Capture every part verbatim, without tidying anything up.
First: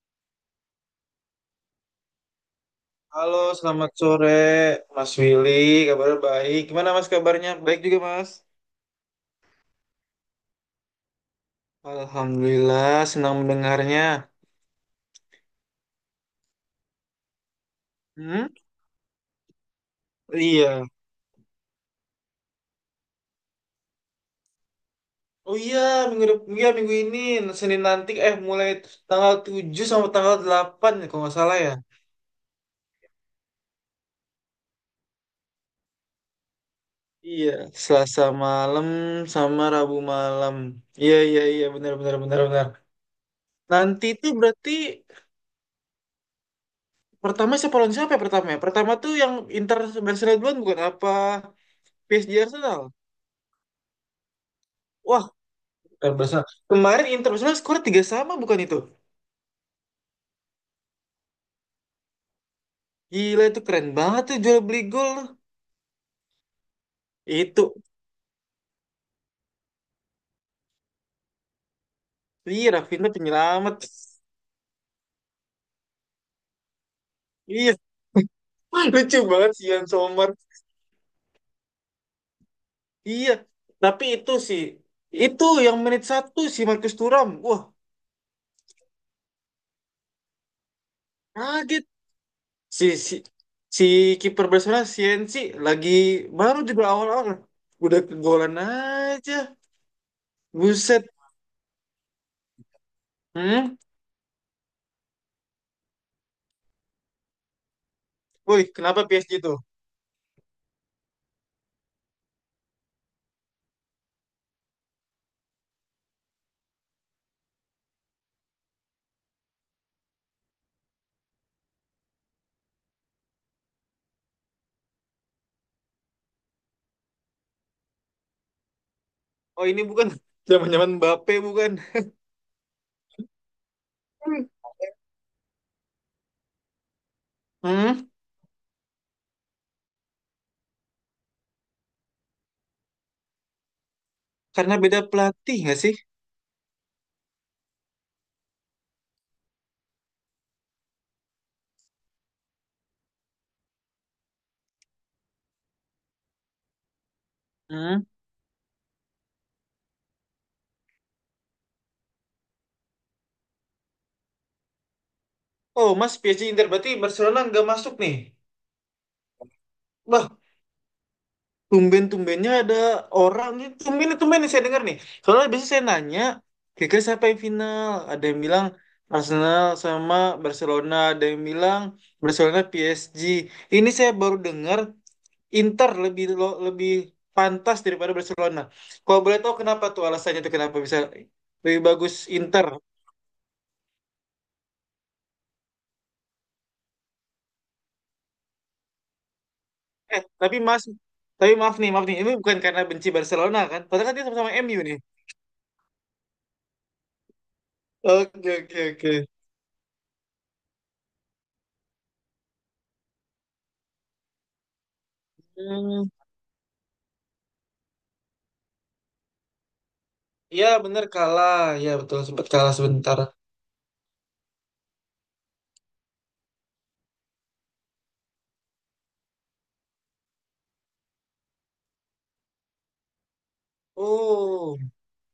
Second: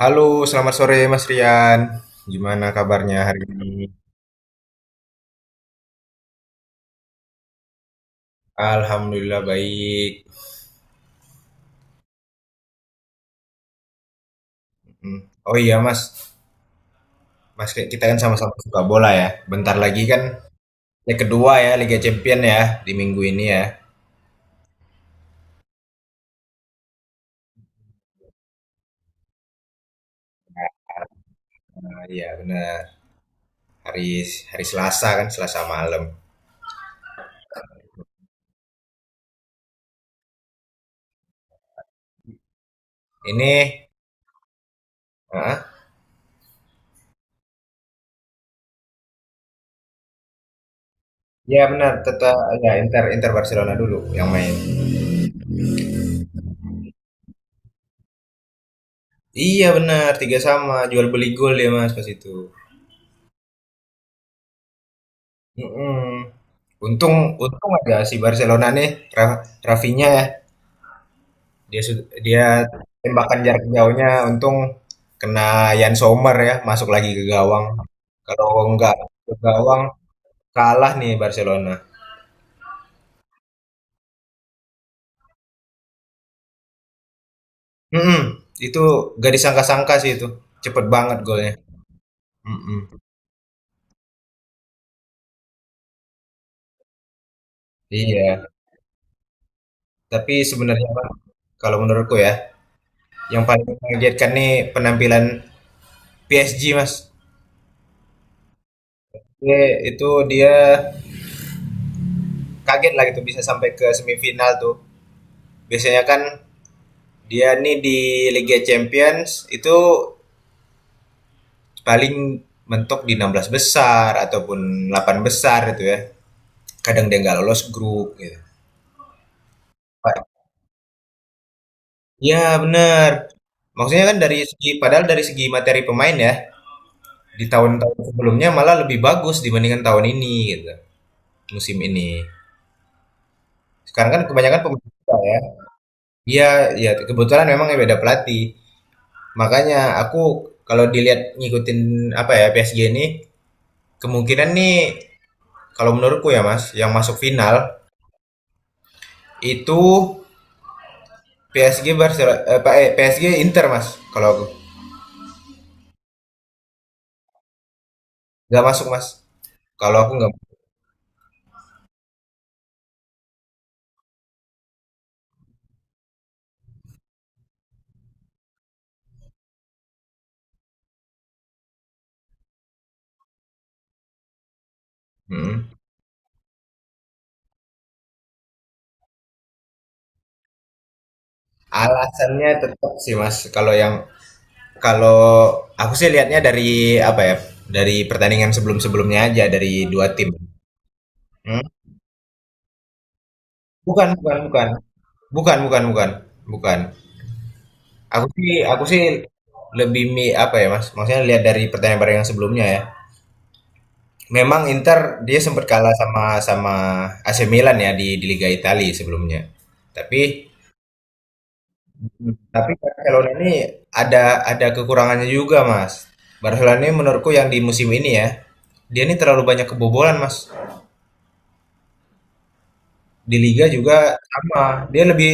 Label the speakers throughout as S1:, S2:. S1: Halo, selamat sore Mas Rian. Gimana kabarnya
S2: Halo,
S1: hari ini?
S2: selamat sore Mas Willy. Kabar baik. Gimana Mas kabarnya? Baik juga Mas.
S1: Alhamdulillah baik.
S2: Alhamdulillah, senang mendengarnya.
S1: Hmm. Oh iya Mas, Mas kita kan
S2: Hmm?
S1: sama-sama suka bola ya. Bentar lagi kan
S2: Iya.
S1: leg kedua ya Liga Champion ya di minggu ini ya.
S2: Oh iya, minggu dep- iya, minggu ini Senin nanti eh mulai tanggal tujuh sampai tanggal delapan, ya, kalau nggak salah ya.
S1: Nah, iya benar. Hari hari Selasa kan Selasa malam.
S2: Iya, Selasa malam sama Rabu malam. Iya, iya, iya, benar benar benar benar.
S1: Ini,
S2: Nanti itu berarti
S1: ah,
S2: pertama siapa lawan siapa ya pertama ya? Pertama tuh yang Inter Barcelona duluan bukan apa
S1: iya benar.
S2: P S G
S1: Tetap ya
S2: Arsenal?
S1: Inter Inter Barcelona dulu yang main.
S2: Wah, eh, Barcelona. Kemarin Internasional skor tiga sama bukan itu?
S1: Iya benar, tiga sama jual beli gol ya Mas pas itu.
S2: Gila itu keren banget tuh jual beli gol.
S1: Mm-mm. Untung untung
S2: Itu.
S1: ada si Barcelona nih, Ra Rafinya ya. Dia sud dia
S2: Iya Rafinha
S1: tembakan jarak
S2: penyelamat.
S1: jauhnya untung kena Yann Sommer ya, masuk lagi ke gawang.
S2: Iya.
S1: Kalau enggak
S2: Lucu
S1: ke
S2: banget si
S1: gawang
S2: Ian Sommer.
S1: kalah nih Barcelona.
S2: Iya. Tapi itu sih. Itu yang menit satu si Marcus Thuram. Wah
S1: Mhm, itu gak disangka-sangka sih itu. Cepet banget golnya.
S2: kaget.
S1: Mhm,
S2: Si si si kiper Barcelona C N C lagi baru juga awal-awal. Udah
S1: iya.
S2: kegolan aja.
S1: Tapi sebenarnya,
S2: Buset.
S1: Bang, kalau menurutku ya, yang paling
S2: Hmm?
S1: mengagetkan nih penampilan P S G, Mas.
S2: Woi, kenapa P S G
S1: Ye
S2: tuh?
S1: itu dia kaget lah gitu bisa sampai ke semifinal tuh. Biasanya kan dia nih di Liga Champions itu paling mentok di enam belas besar ataupun delapan besar itu ya. Kadang dia nggak lolos grup gitu.
S2: Oh ini bukan
S1: Pa-
S2: zaman-zaman Mbappe bukan?
S1: Ya bener. Maksudnya kan dari
S2: Hmm?
S1: segi padahal dari segi materi pemain ya di
S2: Hmm?
S1: tahun-tahun sebelumnya malah lebih bagus dibandingkan tahun ini gitu musim ini. Sekarang kan kebanyakan
S2: Karena
S1: pemain
S2: beda
S1: kita ya.
S2: pelatih nggak sih?
S1: Iya, ya kebetulan memang ya beda pelatih. Makanya aku kalau dilihat ngikutin apa ya P S G ini kemungkinan nih kalau menurutku ya mas yang masuk final
S2: Hmm.
S1: itu P S G Barcelona eh, pa- eh, P S G Inter mas kalau aku
S2: Oh, Mas P S G Inter berarti Barcelona nggak masuk nih.
S1: nggak masuk mas kalau aku
S2: Wah,
S1: nggak
S2: tumben-tumbennya ada orang nih. Tumben tumben nih saya dengar nih. Soalnya biasanya saya nanya, kira-kira siapa yang final? Ada yang bilang Arsenal sama Barcelona, ada yang bilang Barcelona P S G. Ini saya baru dengar
S1: Mm.
S2: Inter lebih lo- lebih pantas daripada Barcelona. Kalau boleh tahu kenapa tuh alasannya tuh kenapa bisa lebih bagus
S1: Alasannya
S2: Inter.
S1: tetap sih mas kalau yang kalau aku sih lihatnya dari apa ya dari pertandingan sebelum-sebelumnya aja dari dua
S2: Eh,
S1: tim.
S2: tapi Mas, tapi
S1: Hmm?
S2: maaf nih, maaf nih. Ini bukan karena benci Barcelona kan? Padahal
S1: Bukan
S2: kan dia
S1: bukan
S2: sama-sama
S1: bukan
S2: M U nih.
S1: bukan bukan bukan bukan. aku
S2: Oke,
S1: sih
S2: oke,
S1: aku sih
S2: oke.
S1: lebih mi apa ya mas maksudnya lihat dari pertandingan pertandingan sebelumnya ya. Memang Inter dia sempat kalah
S2: Hmm,
S1: sama sama A C Milan ya di, di Liga Italia sebelumnya. Tapi
S2: ya bener kalah. Ya betul,
S1: Hmm.
S2: sempat kalah
S1: tapi
S2: sebentar.
S1: Barcelona ini ada ada kekurangannya juga, Mas. Barcelona ini menurutku yang di musim ini ya, dia ini terlalu banyak kebobolan, Mas. Di liga juga
S2: Oh,
S1: sama. Dia lebih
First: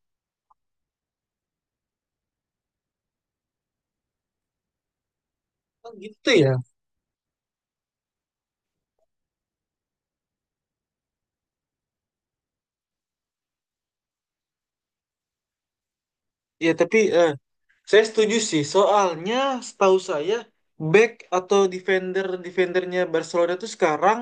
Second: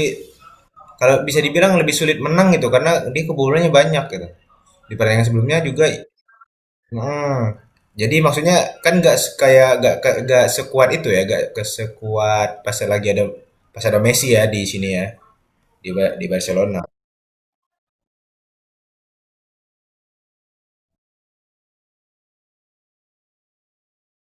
S1: kalau bisa dibilang lebih sulit menang gitu karena dia kebobolannya banyak gitu. Di pertandingan sebelumnya juga.
S2: oh gitu ya.
S1: Heeh. Jadi maksudnya kan nggak se- kayak nggak ke- nggak sekuat itu ya, nggak ke sekuat pas lagi ada pas ada Messi ya di sini ya di Ba- di
S2: Ya
S1: Barcelona.
S2: tapi eh, saya setuju sih. Soalnya setahu saya back atau defender defendernya Barcelona tuh sekarang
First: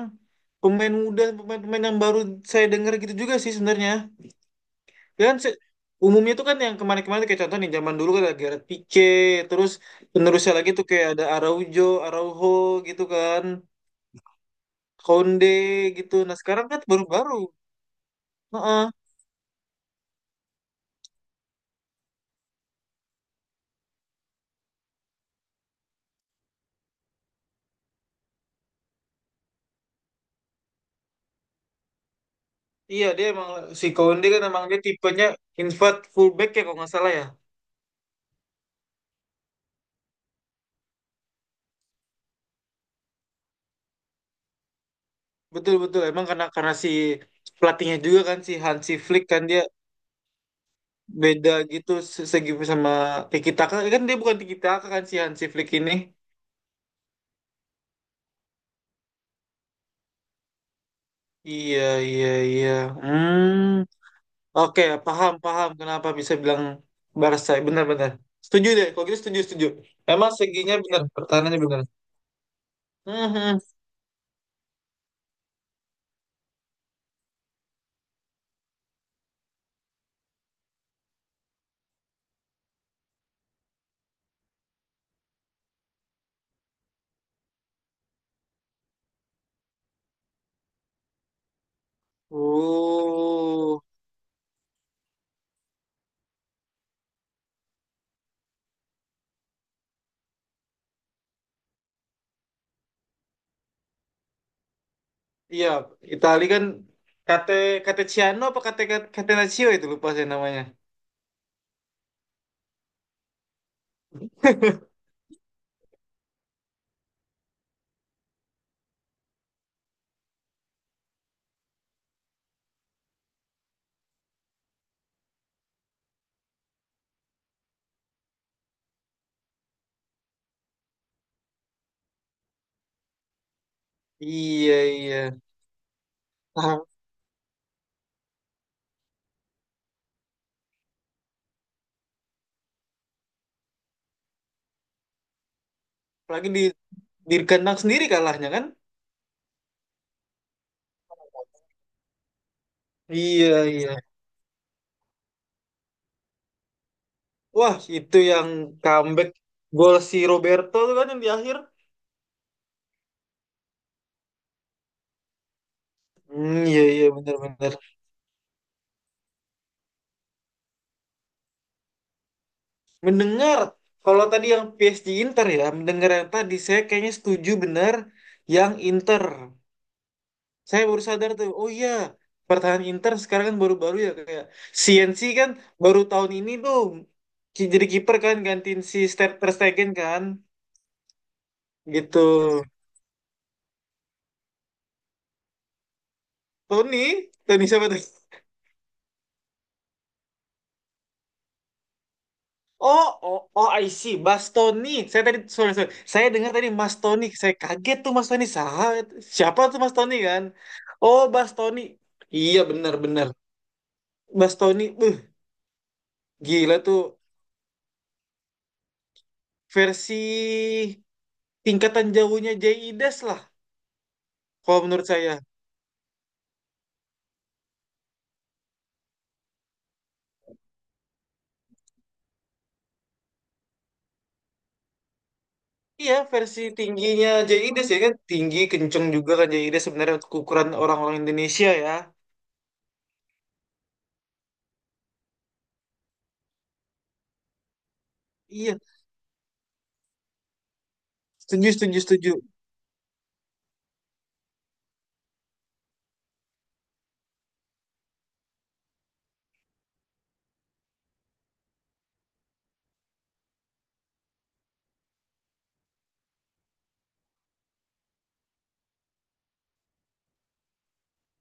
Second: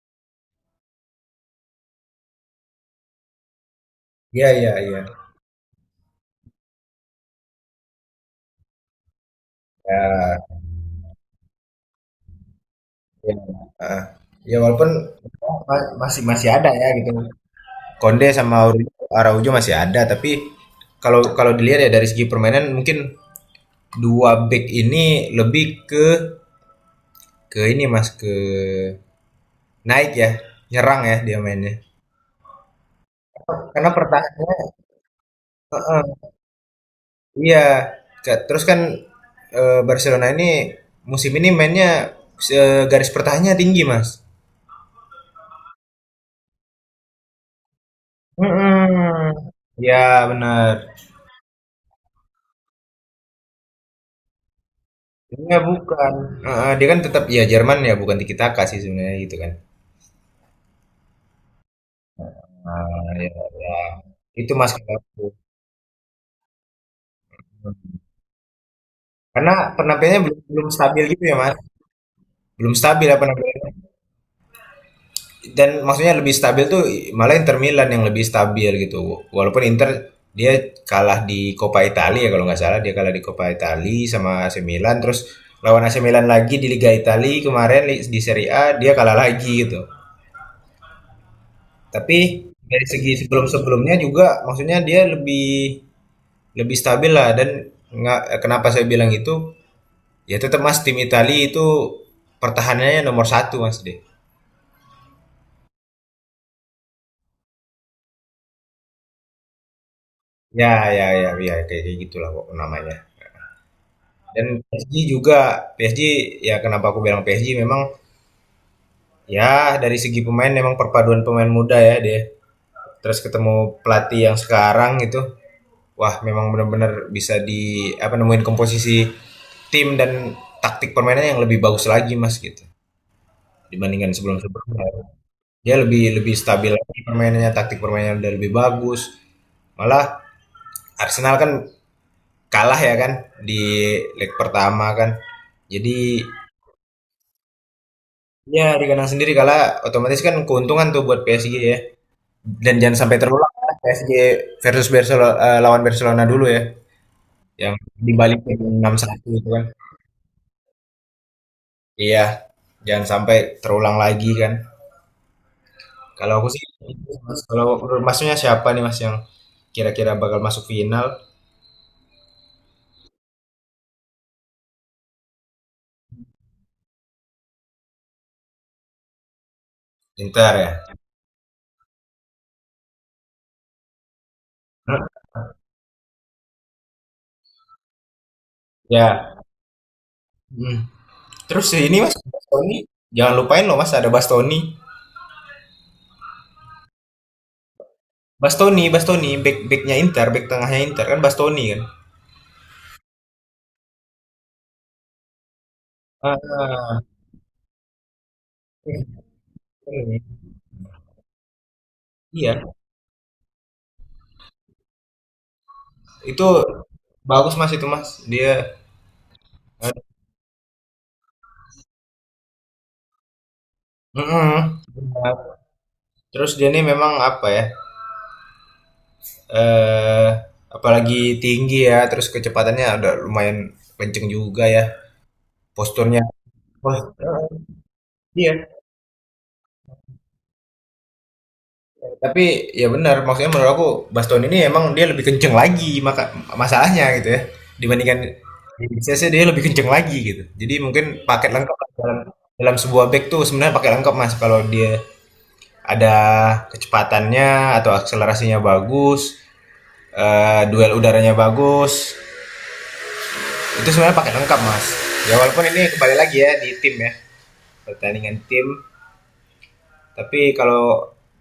S2: pemain muda, pemain-pemain yang baru saya dengar gitu juga sih sebenarnya.
S1: Iya iya iya.
S2: Ya kan se- umumnya tuh kan yang kemarin-kemarin tuh kayak contoh nih zaman dulu kan ada Gareth Pique, terus penerusnya
S1: Ya,
S2: lagi tuh kayak ada Araujo, Araujo gitu
S1: ya.
S2: kan,
S1: Ah. Ya, walaupun
S2: Konde
S1: ma-
S2: gitu.
S1: masih
S2: Nah
S1: masih
S2: sekarang
S1: ada
S2: kan
S1: ya gitu.
S2: baru-baru.
S1: Konde sama
S2: Heeh.
S1: Aur- Araujo masih ada, tapi kalau kalau dilihat ya dari segi permainan mungkin dua back ini lebih ke ke ini Mas ke naik ya, nyerang ya dia mainnya.
S2: Iya dia emang si
S1: Karena
S2: Konde kan
S1: pertahanannya.
S2: emang dia tipenya invert fullback ya kalau nggak salah ya.
S1: Iya, ka- terus kan eh, Barcelona ini musim ini mainnya se- garis pertahanannya tinggi, Mas.
S2: Betul betul emang karena karena si pelatihnya juga kan si Hansi Flick
S1: Mm-mm.
S2: kan dia
S1: Ya benar.
S2: beda gitu se- segi sama Tiki Taka kan dia bukan Tiki Taka kan si Hansi
S1: Iya
S2: Flick ini.
S1: bukan. Heeh, dia kan tetap ya Jerman ya bukan tiki taka sih sebenarnya gitu kan.
S2: Iya iya iya.
S1: Nah,
S2: Hmm.
S1: ya, ya. Itu Mas
S2: Oke,
S1: kata aku.
S2: paham, paham kenapa bisa bilang Barca. Benar-benar. Setuju deh, kalau gitu setuju,
S1: Karena
S2: setuju.
S1: penampilannya
S2: Emang
S1: belum belum
S2: seginya benar,
S1: stabil gitu ya Mas.
S2: pertahanannya benar.
S1: Belum stabil apa namanya?
S2: Mhm.
S1: Dan maksudnya lebih stabil tuh malah Inter Milan yang lebih stabil gitu. Walaupun Inter dia kalah di Coppa Italia ya kalau nggak salah dia kalah di Coppa Italia sama A C Milan terus lawan A C Milan lagi di Liga Italia kemarin di Serie A dia kalah lagi gitu. Tapi dari segi
S2: Oh,
S1: sebelum-sebelumnya juga maksudnya dia lebih lebih stabil lah dan nggak kenapa saya bilang itu ya tetap Mas tim Italia itu pertahanannya nomor satu Mas deh.
S2: iya. Itali kan Kate Kateciano apa Kate Catenaccio itu lupa saya namanya.
S1: Ya ya ya ya kayak kayak gitulah kok namanya. Dan P S G juga, P S G ya kenapa aku bilang P S G memang ya dari segi pemain memang perpaduan pemain muda ya dia. Terus ketemu pelatih yang sekarang gitu. Wah, memang benar-benar bisa di apa nemuin komposisi tim dan taktik permainannya yang lebih bagus lagi Mas gitu dibandingkan
S2: Iya,
S1: sebelum-sebelumnya.
S2: iya.
S1: Dia lebih lebih stabil
S2: Nah,
S1: lagi permainannya, taktik permainannya udah lebih bagus. Malah Arsenal kan kalah ya kan di leg pertama kan. Jadi
S2: apalagi di di kandang sendiri kalahnya
S1: iya,
S2: kan?
S1: di kandang sendiri kalah otomatis kan keuntungan tuh buat P S G ya. Dan jangan sampai terulang
S2: Iya,
S1: kan
S2: iya.
S1: P S G versus Barcelona eh, lawan Barcelona dulu ya yang
S2: Wah, itu yang
S1: dibalikin enam satu
S2: comeback
S1: itu kan.
S2: gol si Roberto tuh kan yang di akhir.
S1: Iya, jangan sampai terulang lagi kan. Kalau aku sih
S2: Hmm, iya, iya,
S1: itu, Mas. Kalau
S2: benar-benar.
S1: menurut masnya siapa nih Mas yang kira-kira bakal masuk final?
S2: Mendengar, kalau tadi yang P S G Inter ya, mendengar yang tadi saya kayaknya setuju benar yang Inter.
S1: Inter
S2: Saya
S1: ya.
S2: baru sadar tuh, oh iya, pertahanan Inter sekarang kan baru-baru ya kayak
S1: Hah?
S2: C N C kan baru tahun ini tuh ki- jadi kiper kan gantiin si Ter
S1: Ya.
S2: Ter Stegen kan
S1: Hmm. Terus ini Mas
S2: gitu.
S1: Bastoni, jangan lupain loh Mas ada Bastoni.
S2: Tony, Tony siapa tuh?
S1: Bastoni, Bastoni, back backnya Inter, back tengahnya Inter kan Bastoni kan.
S2: Oh, oh, oh, I see. Mas Tony. Saya tadi, sorry, sorry. Saya dengar tadi Mas Tony. Saya kaget tuh Mas Tony. Sa- Siapa tuh Mas Tony
S1: Ah,
S2: kan? Oh, Mas Tony. Iya,
S1: iya,
S2: benar-benar. Mas Tony, uh,
S1: itu
S2: gila tuh.
S1: bagus, Mas, itu, Mas. Dia
S2: Versi tingkatan jauhnya Jaides lah. Kalau
S1: mhm,
S2: menurut
S1: benar.
S2: saya.
S1: Terus dia nih memang apa ya, eee, apalagi tinggi ya, terus kecepatannya ada lumayan kenceng juga ya,
S2: Iya,
S1: posturnya
S2: versi
S1: wah
S2: tingginya
S1: heeh,
S2: Jaides ya kan.
S1: iya.
S2: Tinggi, kenceng juga kan Jaides sebenarnya untuk ukuran orang-orang Indonesia ya.
S1: Tapi ya benar, maksudnya menurut aku Baston ini emang dia lebih kenceng lagi maka masalahnya gitu ya, dibandingkan
S2: Iya,
S1: C C dia lebih kenceng lagi gitu. Jadi mungkin paket
S2: setuju,
S1: lengkap
S2: setuju,
S1: dalam
S2: setuju.
S1: dalam sebuah bag tuh sebenarnya paket lengkap, Mas, kalau dia ada kecepatannya atau akselerasinya bagus, eh, duel udaranya bagus. Itu sebenarnya paket lengkap, Mas. Ya walaupun ini kembali lagi ya di tim ya, pertandingan tim. Tapi kalau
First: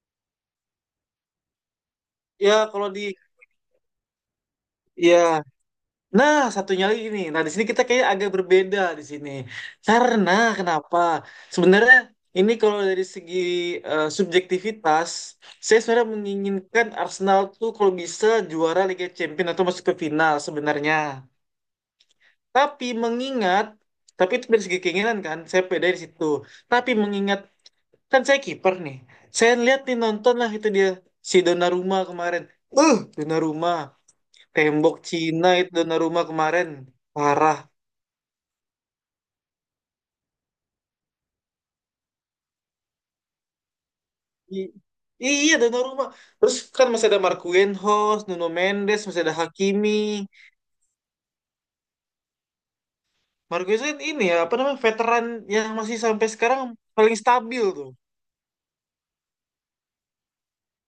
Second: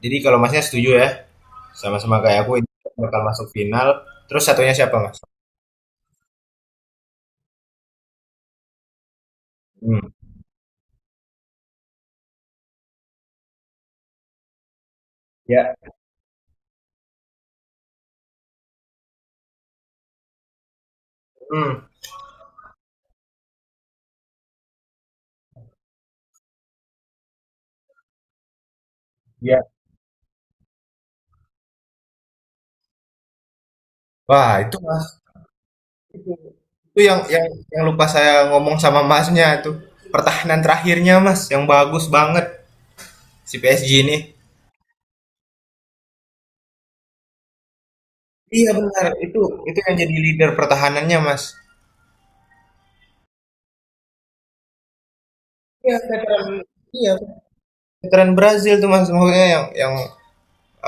S1: jadi kalau Masnya setuju ya, sama-sama kayak aku
S2: Ya,
S1: ini
S2: kalau di.
S1: bakal masuk final. Terus satunya siapa,
S2: Ya,
S1: Mas?
S2: nah, satunya lagi nih. Nah, di sini kita kayak agak berbeda di sini.
S1: Hmm.
S2: Karena kenapa? Sebenarnya ini kalau dari segi eh, subjektivitas,
S1: Ya.
S2: saya sebenarnya menginginkan Arsenal tuh kalau bisa juara Liga Champions atau masuk ke final sebenarnya.
S1: Hmm.
S2: Tapi mengingat, tapi itu dari segi keinginan kan, saya beda di situ. Tapi mengingat, kan saya kiper nih. Saya
S1: Ya.
S2: lihat nih nonton lah itu dia si Donnarumma kemarin. Uh, Donnarumma,
S1: Wah, itu
S2: tembok
S1: Mas.
S2: Cina itu Donnarumma
S1: Itu,
S2: kemarin.
S1: itu yang yang
S2: Parah.
S1: yang lupa saya ngomong sama Masnya tuh. Pertahanan terakhirnya, Mas, yang bagus banget si P S G ini.
S2: I- Iya Donnarumma. Terus kan masih ada Marquinhos, Nuno
S1: Iya
S2: Mendes,
S1: benar,
S2: masih ada
S1: itu itu
S2: Hakimi.
S1: yang jadi leader pertahanannya, Mas.
S2: Marquinhos kan ini ya, apa namanya, veteran yang
S1: Iya,
S2: masih sampai
S1: veteran
S2: sekarang
S1: iya,
S2: paling stabil tuh.
S1: veteran Brazil tuh Mas, maksudnya yang yang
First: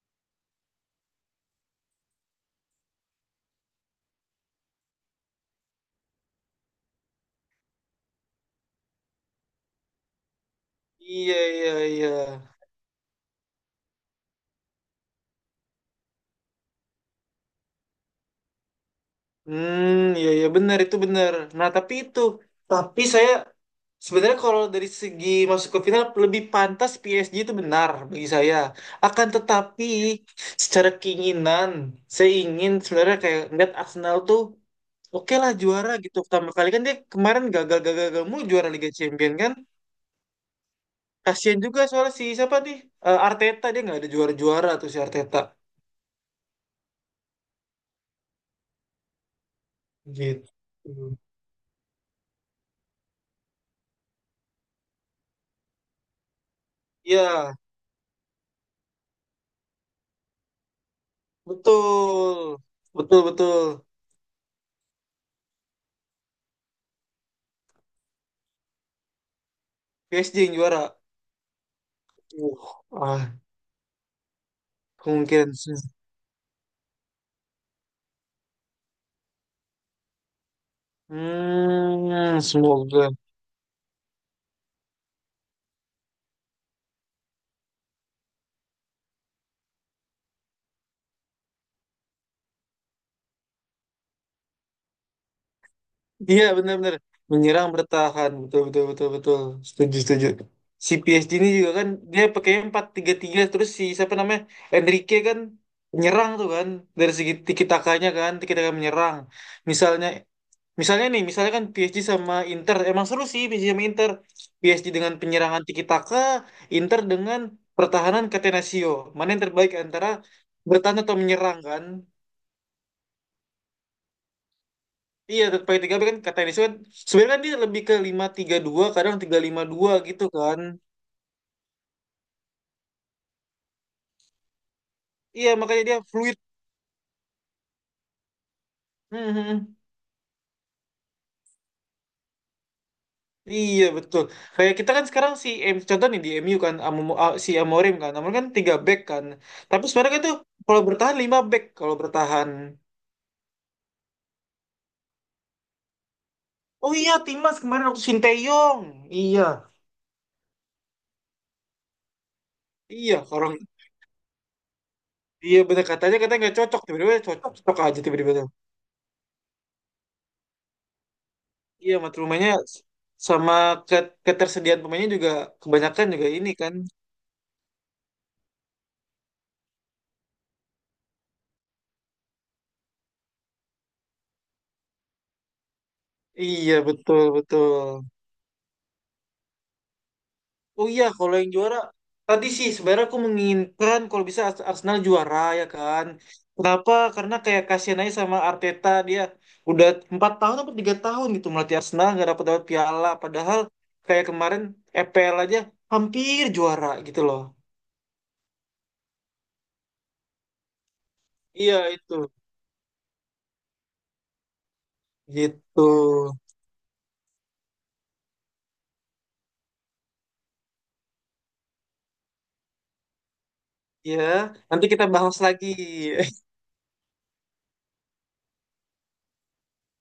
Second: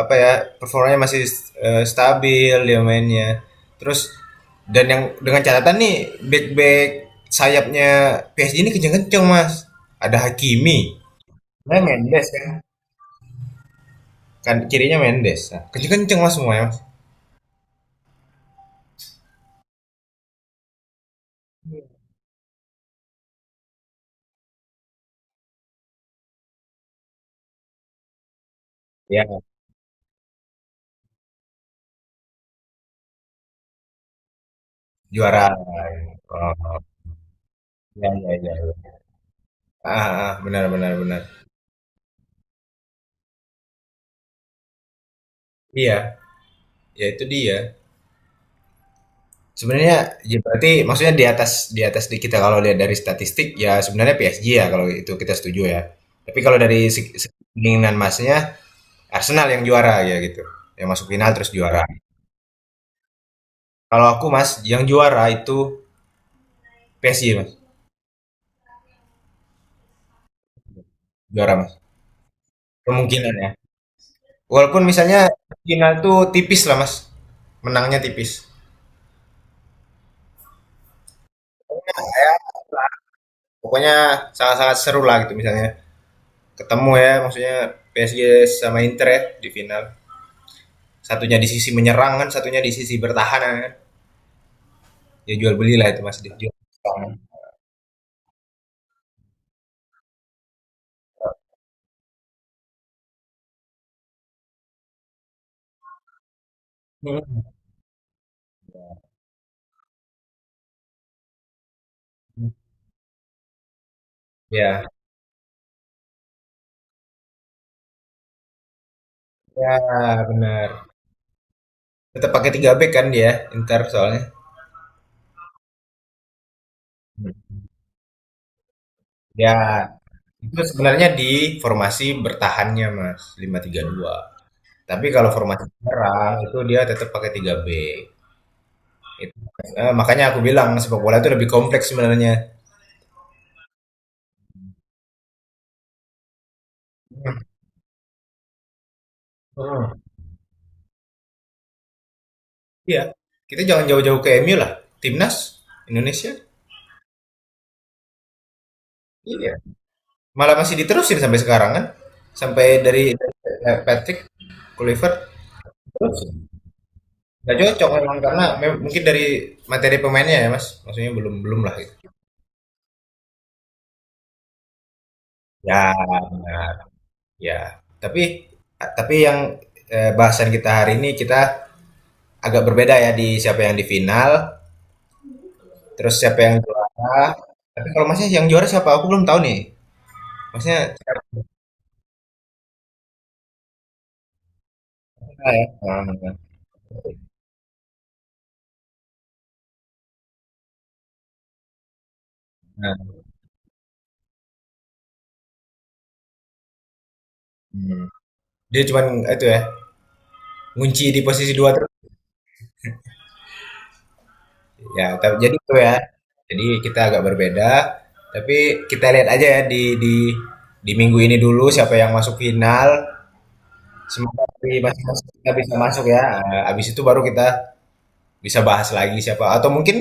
S1: apa ya, performanya masih eh, stabil dia mainnya. Terus dan yang dengan catatan nih back-back sayapnya P S G ini kenceng-kenceng, Mas. Ada Hakimi,
S2: Iya, iya,
S1: nah
S2: iya.
S1: Mendes kan. Kan kirinya Mendes. Nah, kenceng-kenceng Mas semua ya, Mas.
S2: Hmm, iya iya benar itu benar. Nah, tapi itu tapi saya sebenarnya kalau dari segi masuk ke final lebih pantas P S G itu benar bagi saya.
S1: Ya,
S2: Akan tetapi secara keinginan saya ingin sebenarnya kayak ngeliat Arsenal tuh oke
S1: juara.
S2: lah juara gitu. Pertama kali
S1: Oh,
S2: kan dia kemarin
S1: ya,
S2: gagal-gagal
S1: ya,
S2: mulu
S1: ya.
S2: juara Liga Champion kan.
S1: Ah, ah, benar benar benar.
S2: Kasian juga soalnya si siapa nih? Eh, Arteta dia nggak ada juara-juara tuh si Arteta.
S1: Iya, ya itu dia. Sebenarnya ya
S2: Gitu.
S1: berarti maksudnya di atas di atas di kita kalau lihat dari statistik ya sebenarnya P S G ya kalau itu kita setuju ya. Tapi kalau dari se- se-
S2: Iya,
S1: keinginan Masnya Arsenal yang juara ya gitu. Yang masuk final terus juara.
S2: betul. Betul betul.
S1: Kalau aku Mas yang juara itu P S G Mas.
S2: P S G yang juara.
S1: Juara Mas.
S2: Uh, ah,
S1: Kemungkinan ya. Walaupun misalnya
S2: kemungkinan sih.
S1: final tuh tipis lah Mas. Menangnya tipis. Ya,
S2: Hmm,
S1: ya,
S2: semoga.
S1: pokoknya sangat-sangat seru lah gitu misalnya. Ketemu ya maksudnya P S G sama Inter ya di final. Satunya di sisi menyerang kan, satunya di sisi bertahan kan. Ya jual beli lah itu Mas. Dia
S2: Iya
S1: jual
S2: benar-benar
S1: bertahan.
S2: menyerang bertahan betul betul betul betul setuju setuju. Si P S G ini juga kan dia pakai empat tiga tiga terus si siapa namanya Enrique kan menyerang tuh kan dari segi
S1: Mhm.
S2: tiki takanya kan tiki taka menyerang. Misalnya misalnya nih misalnya kan P S G sama Inter emang seru sih P S G sama Inter. P S
S1: Ya,
S2: G dengan penyerangan tiki taka, Inter dengan pertahanan Catenaccio. Mana yang terbaik
S1: ya
S2: antara
S1: benar.
S2: bertahan atau menyerang kan?
S1: Tetap pakai tiga back kan dia Inter soalnya.
S2: Iya, pakai tiga back kan kata Iniesta kan sebenarnya kan
S1: Mhm.
S2: dia lebih ke lima tiga dua kadang tiga
S1: Ya,
S2: lima dua gitu
S1: itu
S2: kan.
S1: sebenarnya di formasi bertahannya Mas, lima tiga dua. Tapi kalau
S2: Iya,
S1: formasi
S2: makanya dia
S1: menyerang
S2: fluid.
S1: itu dia tetap pakai tiga back. Itu,
S2: Mhm.
S1: eh, makanya aku bilang sepak bola itu lebih kompleks sebenarnya.
S2: Iya, betul. Kayak kita kan sekarang si M contoh nih di M U kan Amo- ah, si Amorim kan. Amorim kan tiga back kan. Tapi
S1: Mhm.
S2: sebenarnya kan itu kalau bertahan lima back kalau bertahan.
S1: Iya. Kita jangan jauh-jauh ke M U lah. Timnas Indonesia.
S2: Oh iya, Timas kemarin waktu Sinteyong. Iya.
S1: Iya. Malah masih diterusin sampai sekarang kan? Sampai dari
S2: Iya, orang
S1: eh, Patrick Kluivert
S2: iya bener katanya
S1: terus
S2: katanya nggak cocok tiba-tiba cocok
S1: nggak
S2: cocok
S1: cocok
S2: aja
S1: memang
S2: tiba-tiba.
S1: karena mem- mungkin dari materi pemainnya ya Mas, maksudnya belum belum lah gitu.
S2: Iya, mata pemainnya sama ke- ketersediaan pemainnya juga
S1: Ya,
S2: kebanyakan juga ini
S1: benar.
S2: kan.
S1: Ya. Tapi eh, tapi yang eh, bahasan kita hari ini kita agak berbeda ya di siapa yang di final, terus siapa yang
S2: Iya, betul,
S1: juara.
S2: betul.
S1: Tapi kalau Masnya yang juara siapa? Aku belum tahu nih. Masnya
S2: Oh iya,
S1: siapa
S2: kalau yang juara tadi sih sebenarnya aku menginginkan kalau bisa Ars- Arsenal juara
S1: ya?
S2: ya kan.
S1: Nah,
S2: Kenapa? Karena kayak kasihan aja sama Arteta dia udah empat tahun atau tiga tahun gitu melatih Arsenal nggak dapat dapat piala.
S1: nah.
S2: Padahal kayak kemarin E P L aja hampir juara gitu loh.
S1: Hmm. Dia cuman itu ya, ngunci di posisi dua
S2: Iya
S1: terus.
S2: itu,
S1: Ya, tapi jadi itu
S2: gitu.
S1: ya. Jadi kita agak berbeda, tapi kita lihat aja ya di di di minggu ini dulu siapa yang masuk final. Semoga
S2: Ya,
S1: dari
S2: nanti kita
S1: masing-masing
S2: bahas
S1: kita
S2: lagi.
S1: bisa masuk ya. Eh, habis itu baru kita bisa bahas lagi siapa atau mungkin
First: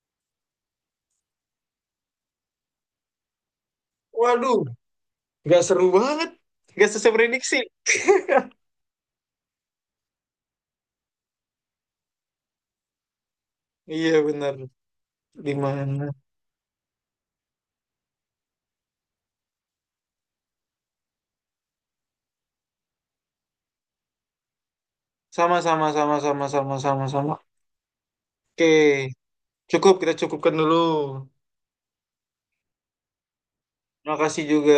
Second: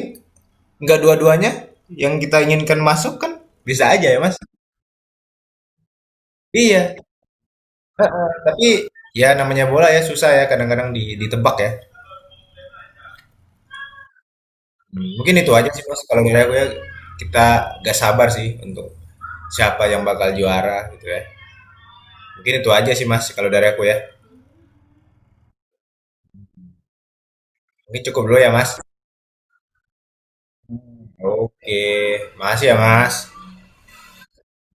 S1: nggak dua-duanya yang kita inginkan masuk kan bisa aja ya Mas.
S2: Waduh. Gak seru banget. Gak
S1: Iya,
S2: sesuai prediksi.
S1: tapi ya namanya bola ya susah ya kadang-kadang di- ditebak ya.
S2: Iya benar.
S1: Hmm. Mungkin itu
S2: Di
S1: aja sih Mas
S2: mana?
S1: kalau dari aku ya kita gak sabar sih untuk siapa yang bakal juara gitu ya. Mungkin itu aja sih Mas kalau dari aku ya.
S2: Sama sama sama sama sama sama sama.
S1: Mungkin cukup dulu ya Mas.
S2: Oke, cukup kita cukupkan dulu.
S1: Oke, makasih ya Mas.
S2: Terima kasih juga.